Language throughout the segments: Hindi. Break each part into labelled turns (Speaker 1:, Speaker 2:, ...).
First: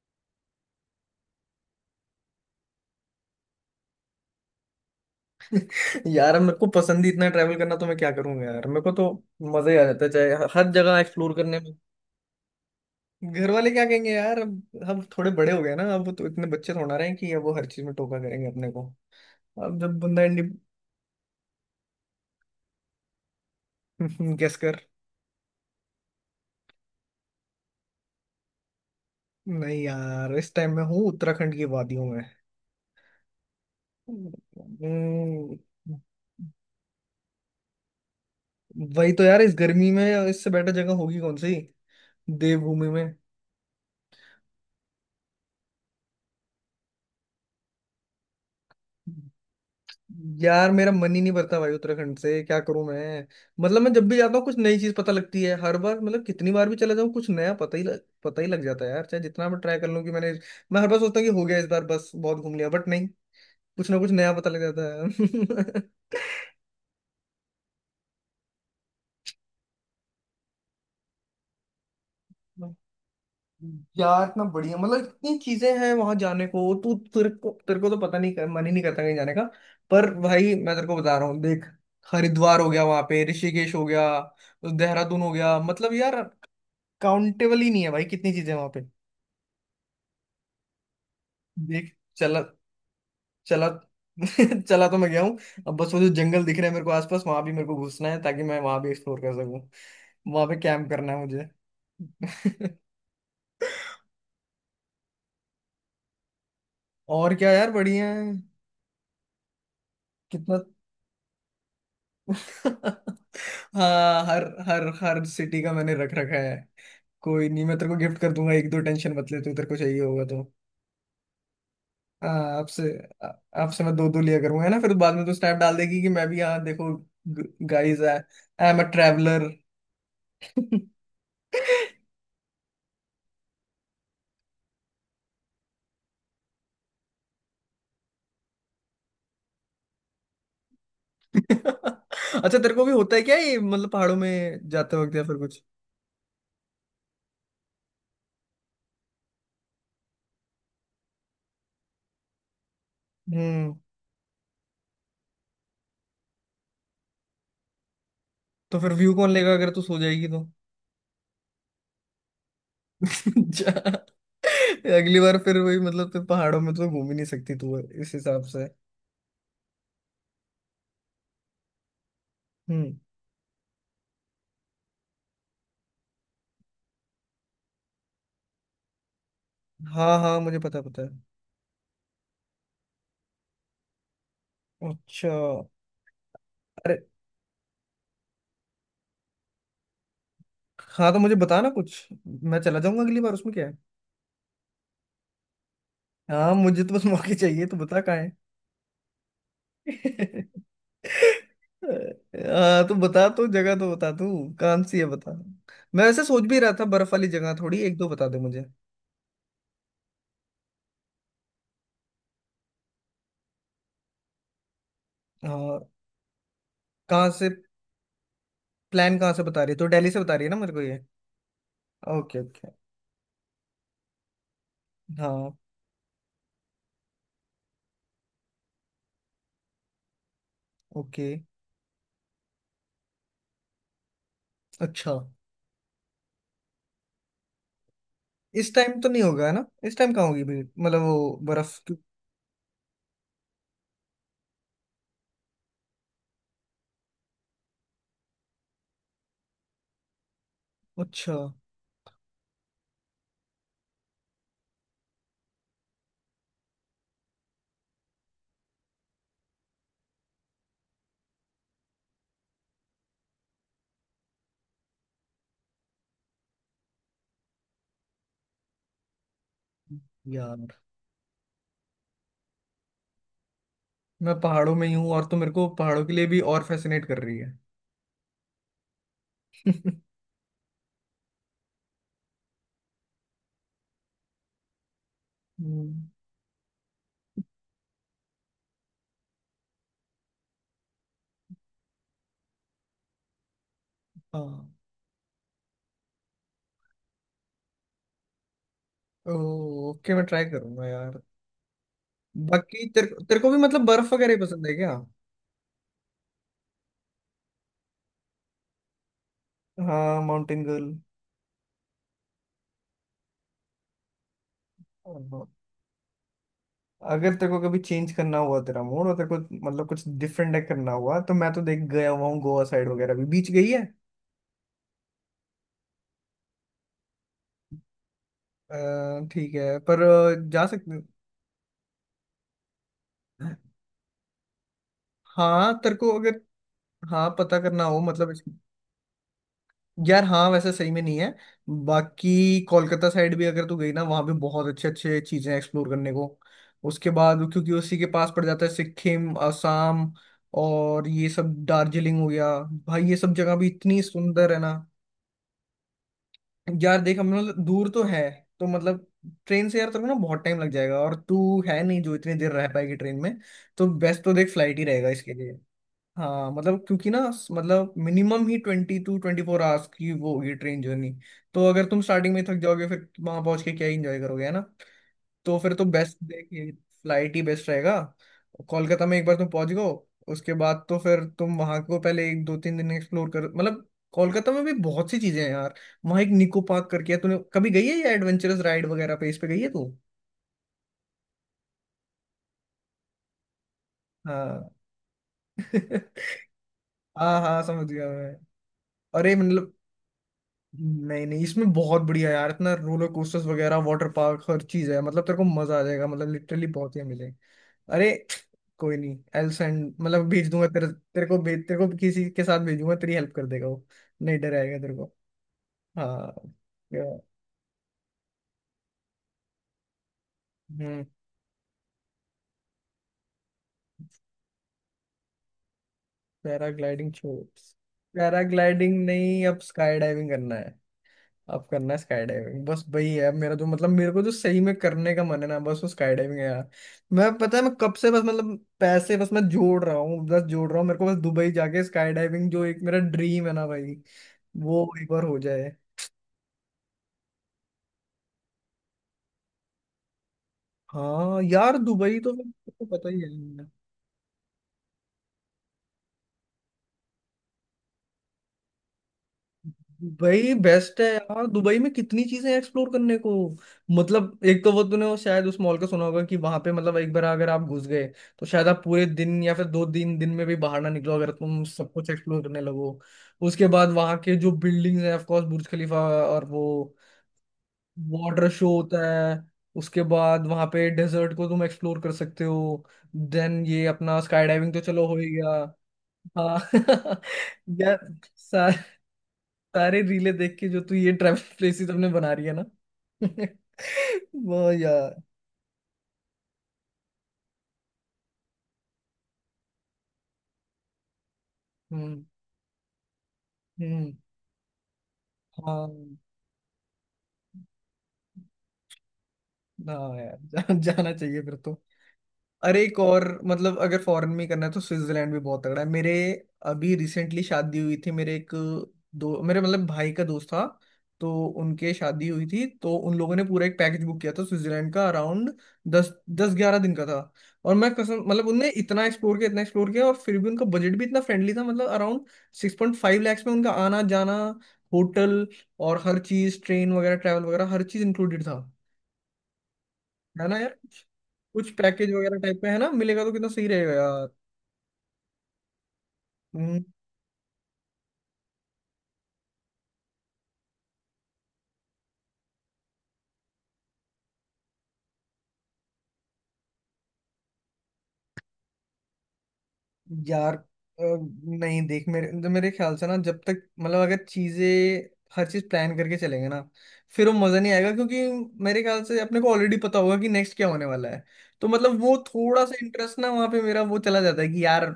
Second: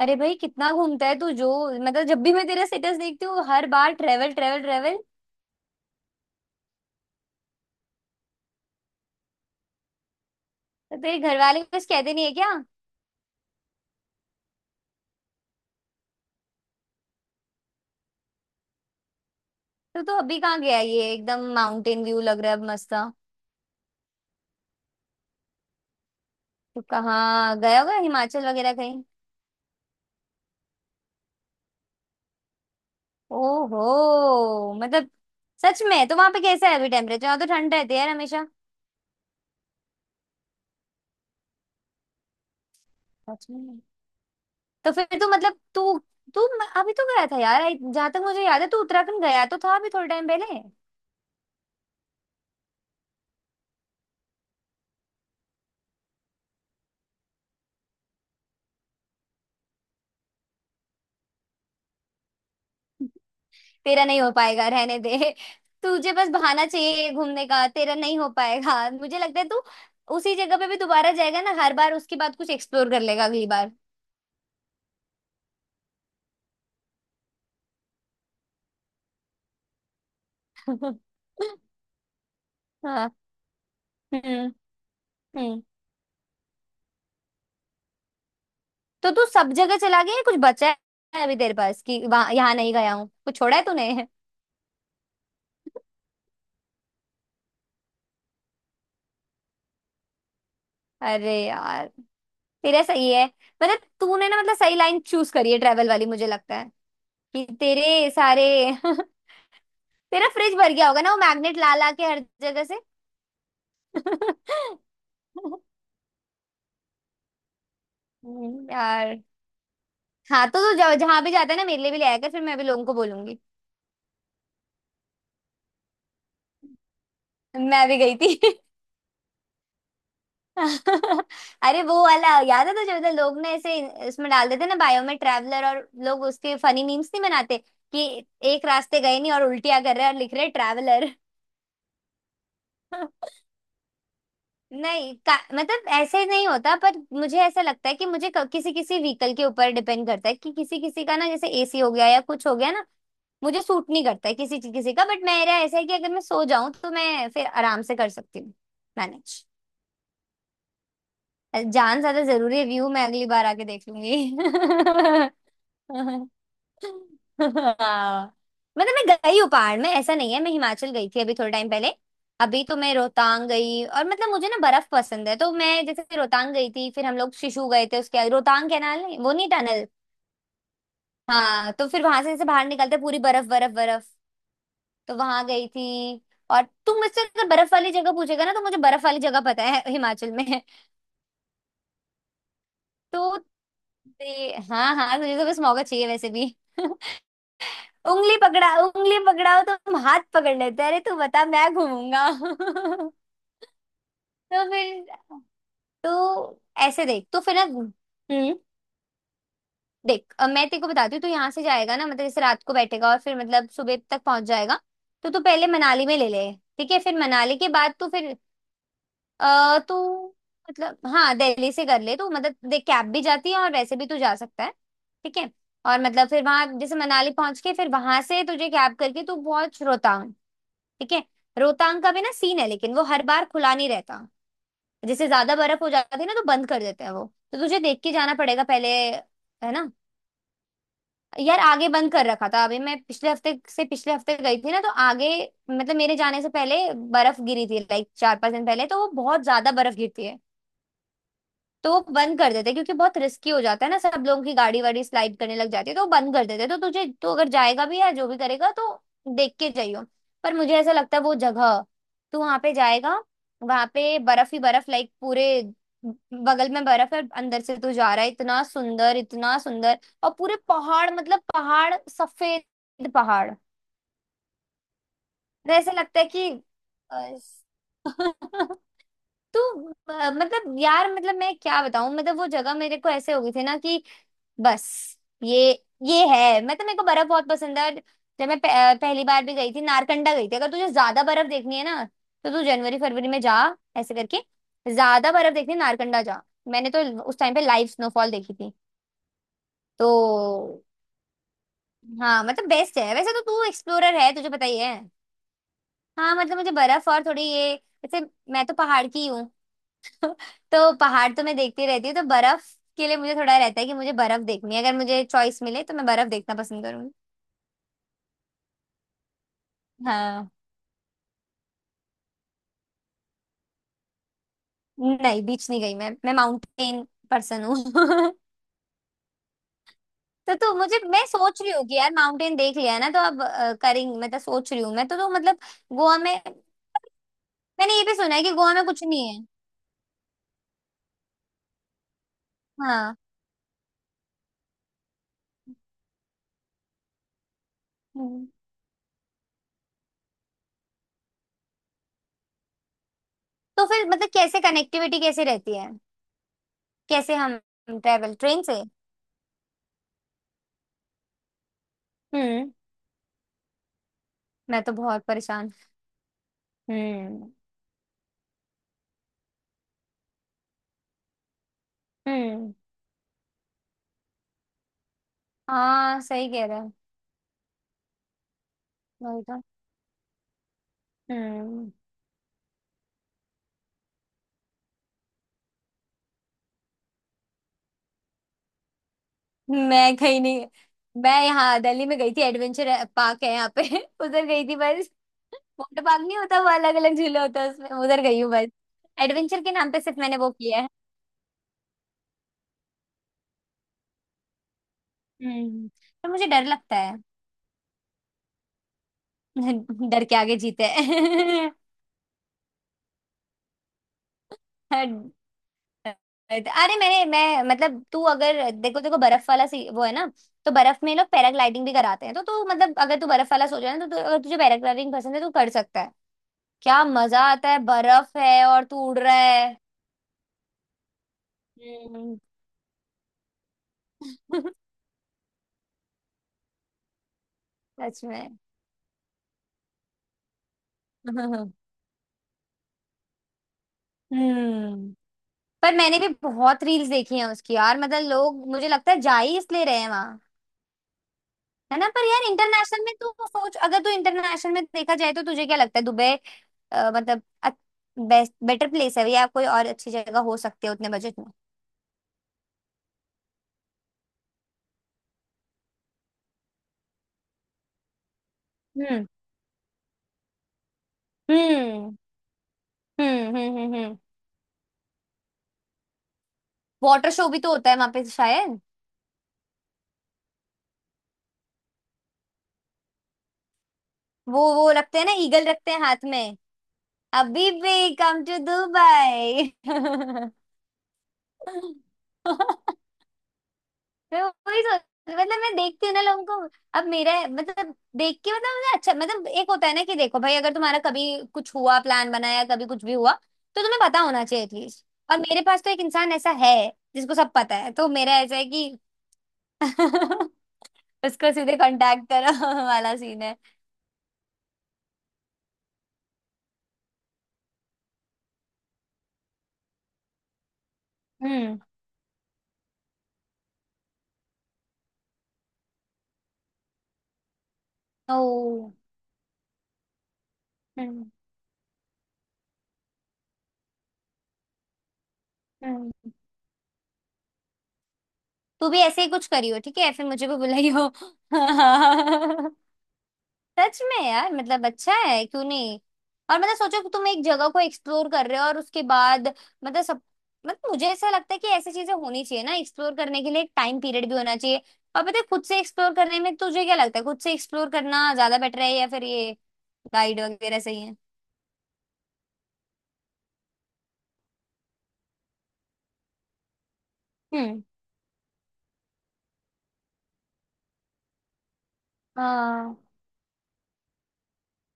Speaker 1: अरे भाई कितना घूमता है तू जो। मतलब जब भी मैं तेरा स्टेटस देखती हूँ हर बार ट्रेवल ट्रेवल ट्रेवल।
Speaker 2: यार मेरे को पसंद ही इतना ट्रैवल करना। तो मैं क्या करूंगा यार, मेरे को तो मजा ही आ जाता है चाहे हर
Speaker 1: तो
Speaker 2: जगह
Speaker 1: तेरे
Speaker 2: एक्सप्लोर
Speaker 1: घर
Speaker 2: करने
Speaker 1: वाले
Speaker 2: में।
Speaker 1: कुछ कहते नहीं है क्या?
Speaker 2: घर वाले क्या कहेंगे यार? अब थोड़े बड़े हो गए ना, अब तो इतने बच्चे थोड़ा रहे हैं कि अब वो हर चीज में टोका करेंगे अपने को। अब जब
Speaker 1: तो तू
Speaker 2: बंदा
Speaker 1: अभी
Speaker 2: इंडी
Speaker 1: कहाँ गया? ये एकदम माउंटेन व्यू लग रहा है अब मस्त सा।
Speaker 2: गेस कर।
Speaker 1: तू कहाँ गया होगा हिमाचल वगैरह कहीं?
Speaker 2: नहीं यार, इस टाइम में हूँ उत्तराखंड की वादियों में।
Speaker 1: ओहो, मतलब
Speaker 2: हम्म।
Speaker 1: सच में? तो वहां पे कैसा है अभी टेम्परेचर? वहां तो ठंड रहती है यार हमेशा।
Speaker 2: वही तो यार, इस गर्मी में इससे बेटर जगह होगी कौन सी, देवभूमि में।
Speaker 1: सच में। तो फिर तू मतलब तू तू म- अभी तो गया था यार, जहाँ तक मुझे याद है तू उत्तराखंड गया तो था अभी थोड़े टाइम पहले।
Speaker 2: यार मेरा मन ही नहीं भरता भाई उत्तराखंड से, क्या करूं मैं। मतलब मैं जब भी जाता हूँ कुछ नई चीज पता लगती है हर बार। मतलब कितनी बार भी चला जाऊं कुछ नया पता ही लग जाता है यार। चाहे जितना मैं ट्राई कर लूं कि मैंने, मैं हर बार सोचता हूँ कि हो गया इस बार बस बहुत घूम लिया, बट नहीं, कुछ ना
Speaker 1: तेरा
Speaker 2: कुछ
Speaker 1: नहीं हो
Speaker 2: नया पता लग
Speaker 1: पाएगा, रहने दे।
Speaker 2: जाता
Speaker 1: तुझे बस बहाना चाहिए घूमने का, तेरा नहीं हो पाएगा मुझे लगता है। तू उसी जगह पे भी दोबारा जाएगा ना हर बार, उसके बाद कुछ
Speaker 2: है।
Speaker 1: एक्सप्लोर कर लेगा अगली बार।
Speaker 2: यार इतना बढ़िया, मतलब इतनी चीजें हैं वहां जाने को, तू तेरे को तो पता नहीं मन ही नहीं करता कहीं जाने का। पर भाई मैं तेरे को बता रहा हूँ, देख। हरिद्वार हो गया, वहां
Speaker 1: हाँ।
Speaker 2: पे ऋषिकेश हो गया,
Speaker 1: हम्म।
Speaker 2: देहरादून हो गया,
Speaker 1: हम्म।
Speaker 2: मतलब यार काउंटेबल ही नहीं है भाई कितनी चीजें वहां पे।
Speaker 1: तो तू सब जगह चला गया है? कुछ बचा है अभी तेरे पास
Speaker 2: देख।
Speaker 1: कि वहां
Speaker 2: चला
Speaker 1: यहाँ नहीं गया हूँ? कुछ छोड़ा है
Speaker 2: चला
Speaker 1: तूने?
Speaker 2: चला तो मैं गया हूँ। अब बस वो जो जंगल दिख रहे हैं मेरे को आसपास, वहां भी मेरे को घुसना है ताकि मैं वहां भी एक्सप्लोर कर सकूं। वहां पे कैंप करना है
Speaker 1: अरे
Speaker 2: मुझे।
Speaker 1: यार तेरा सही है। मतलब तूने ना मतलब सही लाइन चूज करी है ट्रेवल वाली, मुझे लगता है
Speaker 2: और
Speaker 1: कि
Speaker 2: क्या यार,
Speaker 1: तेरे
Speaker 2: बढ़िया है।
Speaker 1: सारे। तेरा फ्रिज
Speaker 2: कितना
Speaker 1: भर गया होगा ना वो मैग्नेट ला ला के हर जगह से।
Speaker 2: हाँ, हर हर हर
Speaker 1: हम्म।
Speaker 2: सिटी का मैंने रख रखा है। कोई नहीं, मैं तेरे को गिफ्ट कर दूंगा एक दो, टेंशन
Speaker 1: यार
Speaker 2: मत ले तू, तेरे को चाहिए होगा तो।
Speaker 1: हाँ, तो जहाँ जहाँ भी जाता है ना मेरे लिए भी ले आया कर, फिर मैं
Speaker 2: हाँ,
Speaker 1: भी
Speaker 2: आपसे
Speaker 1: लोगों को
Speaker 2: आ-
Speaker 1: बोलूंगी
Speaker 2: आपसे मैं दो दो लिया करूंगा, है ना? फिर बाद में तो स्नैप डाल देगी कि मैं भी यहाँ देखो,
Speaker 1: मैं भी
Speaker 2: गाइस
Speaker 1: गई थी।
Speaker 2: I am a traveller.
Speaker 1: अरे वो वाला याद है तुझे? मतलब लोग ना ऐसे इसमें डाल देते ना बायो में ट्रैवलर, और लोग उसके फनी मीम्स नहीं बनाते कि एक रास्ते गए नहीं और उल्टियां कर रहे हैं और लिख रहे ट्रैवलर।
Speaker 2: अच्छा, तेरे को भी होता है क्या ये, मतलब पहाड़ों में जाते वक्त
Speaker 1: नहीं
Speaker 2: या
Speaker 1: का,
Speaker 2: फिर कुछ?
Speaker 1: मतलब ऐसे नहीं होता, पर मुझे ऐसा लगता है कि मुझे किसी किसी व्हीकल के ऊपर डिपेंड करता है कि किसी किसी का ना, जैसे एसी हो गया या कुछ हो गया ना, मुझे
Speaker 2: हम्म।
Speaker 1: सूट नहीं करता है किसी किसी का। बट मेरा ऐसा है कि अगर मैं सो जाऊं तो मैं फिर आराम से कर सकती हूँ।
Speaker 2: तो फिर व्यू कौन
Speaker 1: मैनेज।
Speaker 2: लेगा अगर तू सो जाएगी तो?
Speaker 1: जान ज्यादा जरूरी है, व्यू मैं अगली बार आके देख
Speaker 2: जा।
Speaker 1: लूंगी।
Speaker 2: अगली बार फिर वही, मतलब फिर पहाड़ों में तो घूम ही नहीं सकती तू इस
Speaker 1: हाँ
Speaker 2: हिसाब से।
Speaker 1: मतलब मैं गई हूँ पहाड़ में, ऐसा नहीं है। मैं हिमाचल गई थी अभी थोड़े टाइम पहले। अभी तो मैं
Speaker 2: हम्म।
Speaker 1: रोहतांग गई, और मतलब मुझे ना बर्फ पसंद है, तो मैं जैसे रोहतांग गई थी फिर हम लोग शिशु गए थे उसके, रोहतांग कैनाल नहीं, वो नहीं, टनल।
Speaker 2: हाँ हाँ, मुझे पता पता है।
Speaker 1: हाँ तो फिर वहां से जैसे बाहर निकलते पूरी बर्फ बर्फ बर्फ। तो
Speaker 2: अच्छा।
Speaker 1: वहां गई थी। और
Speaker 2: अरे।
Speaker 1: तुम मुझसे अगर बर्फ वाली जगह पूछेगा ना तो मुझे बर्फ वाली जगह पता है हिमाचल में।
Speaker 2: हाँ, तो मुझे बता ना कुछ, मैं चला जाऊंगा अगली बार,
Speaker 1: तो
Speaker 2: उसमें क्या है।
Speaker 1: हाँ हाँ, तुझे तो बस मौका चाहिए वैसे
Speaker 2: हाँ,
Speaker 1: भी।
Speaker 2: मुझे तो बस मौके चाहिए, तो बता कहाँ है।
Speaker 1: उंगली पकड़ा, उंगली पकड़ाओ तो हम हाथ पकड़ लेते हैं, अरे तू बता मैं घूमूंगा।
Speaker 2: हाँ तो बता, तू जगह तो बता तू,
Speaker 1: तो
Speaker 2: कौन सी है
Speaker 1: फिर,
Speaker 2: बता। मैं वैसे सोच भी
Speaker 1: तो
Speaker 2: रहा था,
Speaker 1: ऐसे
Speaker 2: बर्फ
Speaker 1: देख,
Speaker 2: वाली
Speaker 1: तो
Speaker 2: जगह
Speaker 1: फिर ना,
Speaker 2: थोड़ी एक दो बता दे
Speaker 1: हम्म।
Speaker 2: मुझे।
Speaker 1: देख अब मैं तेरे को बताती हूँ, तू यहाँ से जाएगा ना मतलब जैसे रात को बैठेगा और फिर मतलब सुबह तक पहुंच जाएगा। तो तू पहले
Speaker 2: हाँ।
Speaker 1: मनाली में ले ले। ठीक है, फिर
Speaker 2: कहाँ से?
Speaker 1: मनाली के बाद तू फिर
Speaker 2: प्लान कहाँ से
Speaker 1: अ
Speaker 2: बता रही है? तो
Speaker 1: तो
Speaker 2: दिल्ली से बता रही है ना मेरे को ये?
Speaker 1: मतलब, हाँ दिल्ली से कर ले तो
Speaker 2: ओके
Speaker 1: मतलब
Speaker 2: ओके।
Speaker 1: देख कैब भी जाती है और वैसे भी तू जा सकता है। ठीक है।
Speaker 2: हाँ।
Speaker 1: और मतलब फिर वहां जैसे मनाली पहुंच के फिर वहां से तुझे कैब करके तू पहुंच रोहतांग। ठीक है।
Speaker 2: ओके।
Speaker 1: रोहतांग का भी ना सीन है, लेकिन वो हर बार खुला नहीं रहता।
Speaker 2: अच्छा।
Speaker 1: जैसे ज्यादा बर्फ हो जाती है ना तो बंद कर देते हैं वो। तो तुझे देख के जाना पड़ेगा
Speaker 2: इस
Speaker 1: पहले,
Speaker 2: टाइम तो नहीं होगा है ना,
Speaker 1: है ना।
Speaker 2: इस टाइम कहाँ होगी भीड़, मतलब वो
Speaker 1: यार
Speaker 2: बर्फ
Speaker 1: आगे
Speaker 2: की।
Speaker 1: बंद कर रखा था अभी, मैं पिछले हफ्ते से, पिछले हफ्ते गई थी ना तो आगे, मतलब मेरे जाने से पहले बर्फ गिरी थी लाइक चार पांच दिन पहले, तो वो बहुत ज्यादा बर्फ गिरती है।
Speaker 2: अच्छा।
Speaker 1: तो वो बंद कर देते क्योंकि बहुत रिस्की हो जाता है ना, सब लोगों की गाड़ी वाड़ी स्लाइड करने लग जाती है तो वो बंद कर देते। तो तुझे तो अगर जाएगा भी या जो भी करेगा तो देख के जाइयो। पर मुझे ऐसा लगता है वो जगह, तू वहां पे जाएगा, वहां पे बर्फ ही बर्फ, लाइक पूरे बगल में बर्फ है, अंदर से तू जा रहा है, इतना सुंदर इतना सुंदर। और पूरे
Speaker 2: यार
Speaker 1: पहाड़, मतलब पहाड़ सफेद पहाड़।
Speaker 2: मैं पहाड़ों में ही हूँ, और तो मेरे को
Speaker 1: तो ऐसा
Speaker 2: पहाड़ों के
Speaker 1: लगता
Speaker 2: लिए
Speaker 1: है
Speaker 2: भी
Speaker 1: कि
Speaker 2: और फैसिनेट कर रही
Speaker 1: अ,
Speaker 2: है।
Speaker 1: तो मतलब यार, मतलब मैं क्या बताऊं, मतलब वो जगह मेरे को ऐसे हो गई थी ना कि बस, ये
Speaker 2: हम्म।
Speaker 1: है। मैं तो, मेरे को बर्फ बहुत पसंद है। और जब मैं पहली बार भी गई थी नारकंडा गई थी। अगर तुझे ज्यादा बर्फ देखनी है ना तो तू जनवरी फरवरी में जा, ऐसे करके।
Speaker 2: हाँ।
Speaker 1: ज्यादा बर्फ देखनी है नारकंडा जा। मैंने तो उस टाइम पे लाइव स्नोफॉल देखी थी। तो
Speaker 2: ओके, मैं ट्राई करूंगा यार।
Speaker 1: हाँ मतलब
Speaker 2: बाकी
Speaker 1: बेस्ट
Speaker 2: तेरे
Speaker 1: है, वैसे
Speaker 2: तेरे
Speaker 1: तो
Speaker 2: को भी
Speaker 1: तू
Speaker 2: मतलब बर्फ
Speaker 1: एक्सप्लोरर
Speaker 2: वगैरह
Speaker 1: है,
Speaker 2: ही
Speaker 1: तुझे
Speaker 2: पसंद
Speaker 1: पता
Speaker 2: है
Speaker 1: ही है।
Speaker 2: क्या?
Speaker 1: हाँ मतलब मुझे बर्फ और थोड़ी ये, जैसे मैं तो पहाड़ की हूँ,
Speaker 2: हाँ, माउंटेन गर्ल।
Speaker 1: तो पहाड़ तो मैं देखती रहती हूँ, तो बर्फ के लिए मुझे थोड़ा रहता है कि मुझे बर्फ देखनी है। अगर मुझे
Speaker 2: हाँ।
Speaker 1: चॉइस मिले तो मैं बर्फ देखना पसंद करूंगी।
Speaker 2: अगर तेरे को कभी चेंज करना हुआ तेरा मूड, और तेरे को मतलब कुछ
Speaker 1: हाँ।
Speaker 2: डिफरेंट करना हुआ, तो मैं तो देख गया हुआ हूँ गोवा साइड वगैरह, भी बीच गई है?
Speaker 1: नहीं, बीच नहीं गई मैं माउंटेन पर्सन हूँ।
Speaker 2: ठीक है पर
Speaker 1: तो
Speaker 2: जा
Speaker 1: तू मुझे,
Speaker 2: सकते।
Speaker 1: मैं सोच रही हूँ कि यार माउंटेन देख लिया है ना, तो अब करेंगे मतलब, सोच रही हूँ मैं तो मतलब
Speaker 2: हाँ तेरे को
Speaker 1: गोवा में,
Speaker 2: अगर हाँ पता करना
Speaker 1: मैंने
Speaker 2: हो
Speaker 1: ये भी
Speaker 2: मतलब।
Speaker 1: सुना है कि गोवा में कुछ नहीं है।
Speaker 2: यार हाँ वैसे सही में नहीं है। बाकी कोलकाता
Speaker 1: हाँ।
Speaker 2: साइड भी अगर तू गई ना, वहाँ भी बहुत अच्छे अच्छे चीजें एक्सप्लोर करने को। उसके बाद क्योंकि उसी के पास पड़
Speaker 1: हम्म।
Speaker 2: जाता है सिक्किम, असम, और ये सब दार्जिलिंग हो गया। भाई ये सब जगह भी
Speaker 1: तो
Speaker 2: इतनी
Speaker 1: फिर मतलब
Speaker 2: सुंदर है
Speaker 1: कैसे
Speaker 2: ना।
Speaker 1: कनेक्टिविटी कैसे रहती है?
Speaker 2: यार देख, हम
Speaker 1: कैसे
Speaker 2: लोग
Speaker 1: हम
Speaker 2: दूर तो है,
Speaker 1: ट्रेवल, ट्रेन
Speaker 2: तो
Speaker 1: से?
Speaker 2: मतलब ट्रेन से यार तेरे को ना बहुत टाइम लग जाएगा, और तू है नहीं जो इतनी देर रह
Speaker 1: हम्म।
Speaker 2: पाएगी ट्रेन में। तो बेस्ट तो देख फ्लाइट
Speaker 1: मैं
Speaker 2: ही
Speaker 1: तो
Speaker 2: रहेगा
Speaker 1: बहुत
Speaker 2: इसके लिए।
Speaker 1: परेशान।
Speaker 2: हाँ मतलब, क्योंकि ना
Speaker 1: हम्म।
Speaker 2: मतलब मिनिमम ही 22-24 आवर्स की वो होगी ट्रेन जर्नी। तो अगर तुम स्टार्टिंग में ही थक
Speaker 1: हम्म।
Speaker 2: जाओगे, फिर वहां पहुंच के क्या ही इंजॉय करोगे है ना। तो फिर तो बेस्ट
Speaker 1: हाँ, सही कह
Speaker 2: देखिए,
Speaker 1: रहा है।
Speaker 2: फ्लाइट ही बेस्ट रहेगा। कोलकाता में एक बार
Speaker 1: वही
Speaker 2: तुम
Speaker 1: तो।
Speaker 2: पहुंच गए, उसके बाद तो फिर तुम वहां
Speaker 1: हम्म।
Speaker 2: को पहले एक दो तीन दिन एक्सप्लोर कर, मतलब कोलकाता में भी बहुत सी चीजें हैं यार। वहाँ एक निको पार्क करके है, तूने कभी गई है, या एडवेंचरस राइड वगैरह पे इस पे गई है तू?
Speaker 1: मैं गई नहीं। मैं यहाँ दिल्ली में गई थी, एडवेंचर पार्क है यहाँ पे। उधर गई
Speaker 2: हाँ।
Speaker 1: थी बस। वाटर पार्क नहीं होता, वो अलग अलग झूले
Speaker 2: हाँ
Speaker 1: होते
Speaker 2: हाँ
Speaker 1: हैं
Speaker 2: समझ
Speaker 1: उसमें,
Speaker 2: गया
Speaker 1: उधर
Speaker 2: मैं।
Speaker 1: गई हूँ बस।
Speaker 2: अरे
Speaker 1: एडवेंचर के
Speaker 2: मतलब,
Speaker 1: नाम पे सिर्फ मैंने वो किया है।
Speaker 2: नहीं नहीं, इसमें बहुत बढ़िया यार, इतना रोलर कोस्टर्स वगैरह, वाटर पार्क, हर चीज है, मतलब तेरे को मजा आ
Speaker 1: हम्म।
Speaker 2: जाएगा, मतलब
Speaker 1: तो मुझे डर
Speaker 2: लिटरली बहुत
Speaker 1: लगता
Speaker 2: ही
Speaker 1: है।
Speaker 2: मिले। अरे, कोई नहीं, एल सेंड
Speaker 1: डर
Speaker 2: मतलब
Speaker 1: के
Speaker 2: भेज
Speaker 1: आगे
Speaker 2: दूंगा
Speaker 1: जीते
Speaker 2: तेरे तेरे को भेज
Speaker 1: हैं।
Speaker 2: तेरे को किसी के साथ भेजूंगा, तेरी हेल्प कर देगा वो। नहीं, डराएगा तेरे को।
Speaker 1: अरे,
Speaker 2: हाँ। या।
Speaker 1: मैंने, मैं मतलब, तू अगर, देखो देखो बर्फ वाला सी वो है ना, तो बर्फ
Speaker 2: हम्म।
Speaker 1: में लोग पैराग्लाइडिंग भी कराते हैं। तो तू, मतलब अगर तू बर्फ वाला सोच रहा है ना तो तू, अगर तुझे पैराग्लाइडिंग पसंद है तो कर सकता है। क्या
Speaker 2: पैराग्लाइडिंग
Speaker 1: मजा
Speaker 2: छोड़।
Speaker 1: आता है, बर्फ है और
Speaker 2: पैराग्लाइडिंग
Speaker 1: तू उड़ रहा
Speaker 2: नहीं, अब
Speaker 1: है।
Speaker 2: स्काई डाइविंग करना है। अब करना है स्काई
Speaker 1: हम्म।
Speaker 2: डाइविंग, बस वही है मेरा, जो मतलब मेरे को जो सही में करने का मन है ना, बस वो स्काई डाइविंग है यार। मैं, पता है मैं कब से,
Speaker 1: सच
Speaker 2: बस
Speaker 1: में।
Speaker 2: मतलब पैसे बस मैं जोड़ रहा हूँ, बस जोड़ रहा हूँ, मेरे को बस दुबई जाके स्काई डाइविंग जो एक मेरा ड्रीम है ना भाई। वो एक
Speaker 1: हम्म।
Speaker 2: बार हो जाए।
Speaker 1: पर मैंने भी बहुत रील्स देखी हैं उसकी यार, मतलब लोग, मुझे लगता है जा ही इसलिए रहे हैं वहां।
Speaker 2: हाँ यार,
Speaker 1: है ना?
Speaker 2: दुबई
Speaker 1: पर
Speaker 2: तो,
Speaker 1: यार
Speaker 2: तो
Speaker 1: इंटरनेशनल
Speaker 2: पता
Speaker 1: में
Speaker 2: ही है।
Speaker 1: तू सोच, अगर तू इंटरनेशनल में देखा जाए तो तुझे क्या लगता है, दुबई मतलब बेस्ट, बेटर प्लेस है, या कोई और अच्छी जगह
Speaker 2: भाई
Speaker 1: हो सकती है
Speaker 2: बेस्ट है
Speaker 1: उतने बजट में?
Speaker 2: यार, दुबई में कितनी चीजें एक्सप्लोर करने को। मतलब एक तो वो तूने वो शायद उस मॉल का सुना होगा, कि वहां पे मतलब एक बार अगर आप घुस गए, तो शायद आप पूरे
Speaker 1: हम्म।
Speaker 2: दिन या फिर 2-3 दिन में भी बाहर ना निकलो अगर तुम सब कुछ
Speaker 1: हम्म।
Speaker 2: एक्सप्लोर करने लगो।
Speaker 1: हम्म।
Speaker 2: उसके
Speaker 1: हम्म।
Speaker 2: बाद वहां
Speaker 1: हम्म।
Speaker 2: के जो बिल्डिंग्स हैं, ऑफ कोर्स बुर्ज खलीफा। और वो
Speaker 1: वाटर शो भी तो होता है वहां पे
Speaker 2: वाटर शो
Speaker 1: शायद।
Speaker 2: होता है। उसके बाद वहां पे डेजर्ट को तुम एक्सप्लोर कर सकते हो। देन ये अपना स्काई
Speaker 1: वो
Speaker 2: डाइविंग तो
Speaker 1: वो
Speaker 2: चलो हो
Speaker 1: रखते हैं
Speaker 2: ही
Speaker 1: ना,
Speaker 2: गया।
Speaker 1: ईगल रखते हैं हाथ में।
Speaker 2: हाँ।
Speaker 1: अभी
Speaker 2: यार
Speaker 1: भी कम टू दुबई।
Speaker 2: सारे रीले देख के जो तू ये ट्रैवल प्लेसेस
Speaker 1: मैं
Speaker 2: अपने बना रही है ना। वो
Speaker 1: वही सोच,
Speaker 2: यार।
Speaker 1: मतलब मैं देखती हूँ ना लोगों को, अब मेरा मतलब देख के, मतलब मुझे अच्छा, मतलब एक होता है ना कि देखो भाई, अगर तुम्हारा कभी कुछ हुआ,
Speaker 2: हम्म।
Speaker 1: प्लान बनाया, कभी कुछ भी हुआ, तो तुम्हें
Speaker 2: हम्म।
Speaker 1: पता होना चाहिए एटलीस्ट। और मेरे पास तो एक
Speaker 2: हाँ
Speaker 1: इंसान ऐसा है जिसको सब पता है, तो मेरा ऐसा है कि
Speaker 2: हाँ। यार जा, जाना चाहिए
Speaker 1: उसको
Speaker 2: फिर तो।
Speaker 1: सीधे कांटेक्ट करो।
Speaker 2: अरे एक
Speaker 1: वाला
Speaker 2: और,
Speaker 1: सीन है।
Speaker 2: मतलब अगर फॉरेन में ही करना है तो स्विट्जरलैंड भी बहुत तगड़ा है मेरे। अभी रिसेंटली शादी हुई थी मेरे एक, दो मेरे मतलब भाई का दोस्त था, तो
Speaker 1: हम्म।
Speaker 2: उनके शादी हुई थी, तो उन लोगों ने पूरा एक पैकेज बुक किया था स्विट्जरलैंड का, अराउंड दस दस ग्यारह दिन का था। और मैं कसम, मतलब उनने
Speaker 1: ओ।
Speaker 2: इतना एक्सप्लोर किया इतना एक्सप्लोर किया, और फिर भी उनका बजट भी इतना
Speaker 1: हम्म।
Speaker 2: फ्रेंडली था, मतलब अराउंड 6.5 लैक्स में उनका आना जाना, होटल, और
Speaker 1: हम्म।
Speaker 2: हर चीज़, ट्रेन वगैरह ट्रैवल वगैरह हर चीज़ इंक्लूडेड था।
Speaker 1: तू भी ऐसे ही कुछ करियो ठीक है, फिर
Speaker 2: है
Speaker 1: मुझे भी
Speaker 2: ना यार,
Speaker 1: बुलाइयो।
Speaker 2: कुछ पैकेज वगैरह टाइप में है ना मिलेगा तो कितना सही रहेगा
Speaker 1: सच में
Speaker 2: यार।
Speaker 1: यार, मतलब अच्छा है, क्यों नहीं। और मतलब
Speaker 2: हम्म।
Speaker 1: सोचो कि तुम एक जगह को एक्सप्लोर कर रहे हो और उसके बाद, मतलब सब, मतलब मुझे ऐसा लगता है कि ऐसी चीजें होनी चाहिए ना एक्सप्लोर करने के लिए, एक टाइम पीरियड भी होना चाहिए। और पता है, खुद से एक्सप्लोर करने में तुझे क्या लगता है? खुद से एक्सप्लोर करना ज्यादा बेटर है, या फिर ये गाइड
Speaker 2: यार
Speaker 1: वगैरह सही है?
Speaker 2: नहीं देख मेरे, मतलब मेरे ख्याल से ना, जब तक, मतलब अगर चीजें हर चीज प्लान करके चलेंगे ना, फिर वो मजा नहीं
Speaker 1: हम्म।
Speaker 2: आएगा, क्योंकि मेरे ख्याल से अपने को ऑलरेडी पता होगा कि नेक्स्ट क्या होने वाला है। तो मतलब वो थोड़ा सा
Speaker 1: हाँ।
Speaker 2: इंटरेस्ट ना वहाँ पे मेरा वो चला जाता है, कि यार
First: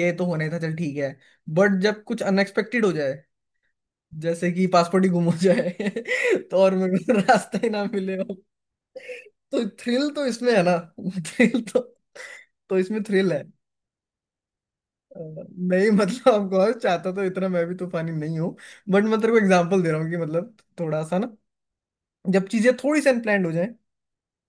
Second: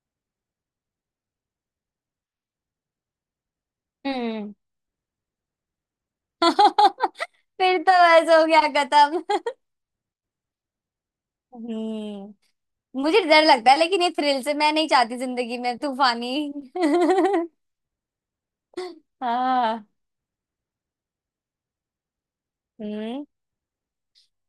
Speaker 2: ये तो होने था, चल ठीक है। बट जब कुछ अनएक्सपेक्टेड हो जाए, जैसे
Speaker 1: हम्म।
Speaker 2: कि पासपोर्ट ही गुम हो जाए, तो और मेरे को रास्ता ही
Speaker 1: फिर
Speaker 2: ना
Speaker 1: तो
Speaker 2: मिले।
Speaker 1: ऐसा हो गया, खत्म।
Speaker 2: तो थ्रिल तो इसमें है ना। थ्रिल तो
Speaker 1: हम्म।
Speaker 2: तो इसमें
Speaker 1: मुझे
Speaker 2: थ्रिल
Speaker 1: डर
Speaker 2: है।
Speaker 1: लगता है, लेकिन ये थ्रिल से मैं नहीं चाहती जिंदगी में,
Speaker 2: नहीं मतलब
Speaker 1: तूफानी।
Speaker 2: आपको और चाहता तो, इतना मैं भी तूफानी नहीं हूँ। बट मैं तेरे को एग्जांपल दे
Speaker 1: हाँ।
Speaker 2: रहा हूँ कि मतलब थोड़ा सा ना, जब चीजें थोड़ी सी
Speaker 1: हम्म।
Speaker 2: अनप्लान्ड हो जाए,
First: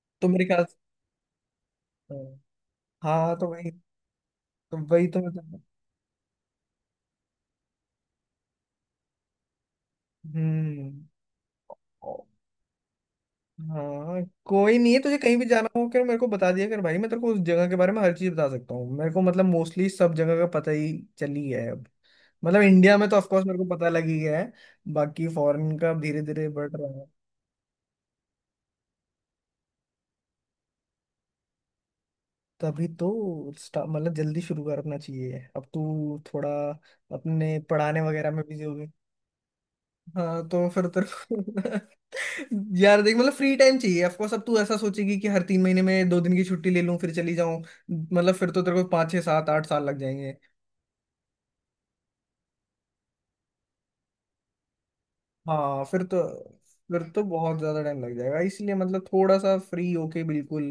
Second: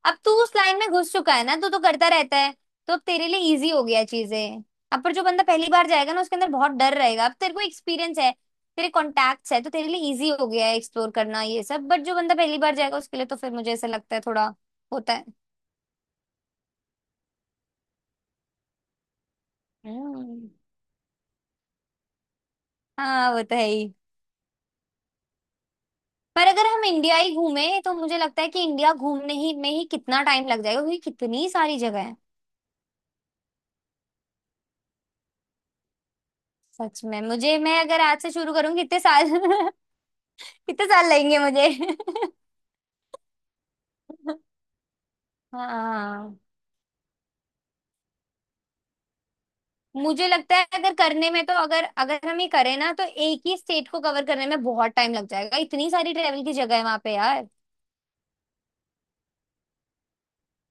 Speaker 1: अब
Speaker 2: तो
Speaker 1: तू
Speaker 2: मेरे
Speaker 1: उस
Speaker 2: ख्याल
Speaker 1: लाइन में घुस चुका है ना, तू तो करता
Speaker 2: से।
Speaker 1: रहता है, तो अब तेरे
Speaker 2: हाँ
Speaker 1: लिए
Speaker 2: तो
Speaker 1: इजी
Speaker 2: वही,
Speaker 1: हो गया चीजें।
Speaker 2: तो
Speaker 1: अब
Speaker 2: वही
Speaker 1: पर
Speaker 2: तो
Speaker 1: जो
Speaker 2: मैं
Speaker 1: बंदा
Speaker 2: चाहता हूँ।
Speaker 1: पहली बार जाएगा ना, उसके अंदर बहुत डर रहेगा। अब तेरे को एक्सपीरियंस है, तेरे कॉन्टैक्ट्स है, तो तेरे लिए इजी हो गया है
Speaker 2: हम्म।
Speaker 1: एक्सप्लोर करना ये सब, बट जो
Speaker 2: ओ।
Speaker 1: बंदा पहली बार जाएगा उसके लिए तो फिर मुझे ऐसा लगता है
Speaker 2: हाँ,
Speaker 1: थोड़ा
Speaker 2: कोई नहीं, है
Speaker 1: होता
Speaker 2: तुझे
Speaker 1: है।
Speaker 2: कहीं भी जाना हो क्या, मेरे को बता दिया कर भाई, मैं तेरे को उस जगह के बारे में हर चीज बता सकता हूँ, मेरे को मतलब मोस्टली सब जगह का
Speaker 1: हम्म।
Speaker 2: पता ही चली है अब। मतलब इंडिया में तो
Speaker 1: हाँ वो
Speaker 2: ऑफकोर्स
Speaker 1: तो
Speaker 2: मेरे
Speaker 1: है
Speaker 2: को पता
Speaker 1: ही।
Speaker 2: लग ही गया है, बाकी फॉरेन का धीरे
Speaker 1: पर
Speaker 2: धीरे
Speaker 1: अगर
Speaker 2: बढ़
Speaker 1: हम
Speaker 2: रहा है।
Speaker 1: इंडिया ही घूमे तो मुझे लगता है कि इंडिया घूमने ही में ही कितना टाइम लग जाएगा, क्योंकि कितनी सारी जगह है।
Speaker 2: तभी तो मतलब जल्दी शुरू करना चाहिए अब तू थोड़ा,
Speaker 1: सच में
Speaker 2: अपने
Speaker 1: मुझे, मैं
Speaker 2: पढ़ाने
Speaker 1: अगर आज
Speaker 2: वगैरह
Speaker 1: से
Speaker 2: में
Speaker 1: शुरू
Speaker 2: बिजी हो
Speaker 1: करूंगी
Speaker 2: गई।
Speaker 1: इतने साल। कितने
Speaker 2: हाँ तो फिर तेरे
Speaker 1: साल लगेंगे मुझे?
Speaker 2: को यार देख मतलब फ्री टाइम चाहिए ऑफकोर्स, अब तू ऐसा सोचेगी कि हर 3 महीने में 2 दिन
Speaker 1: हाँ।
Speaker 2: की छुट्टी ले लूं फिर चली जाऊं, मतलब फिर तो तेरे को 5-6-7-8 साल लग
Speaker 1: मुझे
Speaker 2: जाएंगे।
Speaker 1: लगता है अगर करने में, तो अगर अगर हम ये करें ना तो एक ही स्टेट को कवर करने में बहुत टाइम लग जाएगा,
Speaker 2: हाँ
Speaker 1: इतनी
Speaker 2: फिर
Speaker 1: सारी
Speaker 2: तो,
Speaker 1: ट्रेवल की जगह है वहां
Speaker 2: फिर
Speaker 1: पे
Speaker 2: तो
Speaker 1: यार।
Speaker 2: बहुत ज्यादा टाइम लग जाएगा, इसलिए मतलब थोड़ा सा फ्री होके, बिल्कुल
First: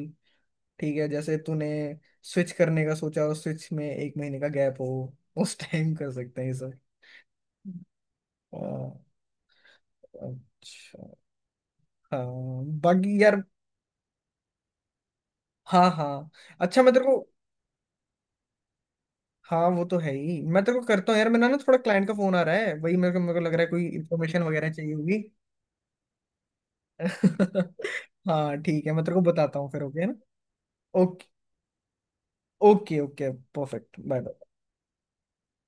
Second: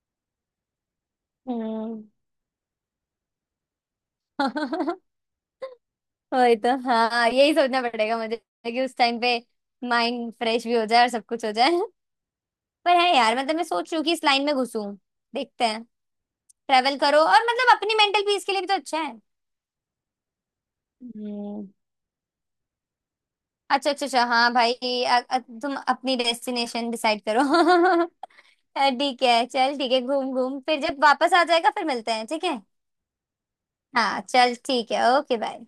Speaker 2: ठीक है जैसे तूने
Speaker 1: हम्म।
Speaker 2: स्विच करने का सोचा और स्विच में एक महीने का गैप हो, उस टाइम कर सकते हैं ये
Speaker 1: वही तो।
Speaker 2: सब।
Speaker 1: हाँ, यही सोचना पड़ेगा मुझे
Speaker 2: अ,
Speaker 1: कि उस टाइम पे माइंड फ्रेश भी हो जाए
Speaker 2: अच्छा।
Speaker 1: और सब कुछ हो जाए।
Speaker 2: हाँ।
Speaker 1: पर है
Speaker 2: बाकी
Speaker 1: यार,
Speaker 2: यार।
Speaker 1: मतलब मैं सोच रही हूँ कि इस लाइन में घुसूं, देखते हैं।
Speaker 2: हाँ हाँ। अच्छा मैं
Speaker 1: ट्रेवल
Speaker 2: तेरे को।
Speaker 1: करो, और मतलब अपनी मेंटल पीस के लिए भी तो अच्छा।
Speaker 2: हाँ वो तो है ही, मैं तेरे को करता हूँ यार, मेरा ना
Speaker 1: हम्म।
Speaker 2: थोड़ा क्लाइंट का फोन आ रहा है, वही मेरे को लग रहा है कोई
Speaker 1: अच्छा, अच्छा, अच्छा,
Speaker 2: इन्फॉर्मेशन
Speaker 1: हाँ
Speaker 2: वगैरह
Speaker 1: भाई,
Speaker 2: चाहिए होगी।
Speaker 1: तुम अपनी डेस्टिनेशन डिसाइड करो।
Speaker 2: हाँ ठीक है, मैं तेरे को
Speaker 1: ठीक है,
Speaker 2: बताता हूँ
Speaker 1: चल
Speaker 2: फिर,
Speaker 1: ठीक है,
Speaker 2: ओके ना।
Speaker 1: घूम घूम फिर, जब
Speaker 2: ओके,
Speaker 1: वापस आ जाएगा फिर मिलते हैं, ठीक है।
Speaker 2: Okay okay. परफेक्ट, बाय
Speaker 1: हाँ
Speaker 2: बाय।
Speaker 1: चल ठीक है, ओके बाय।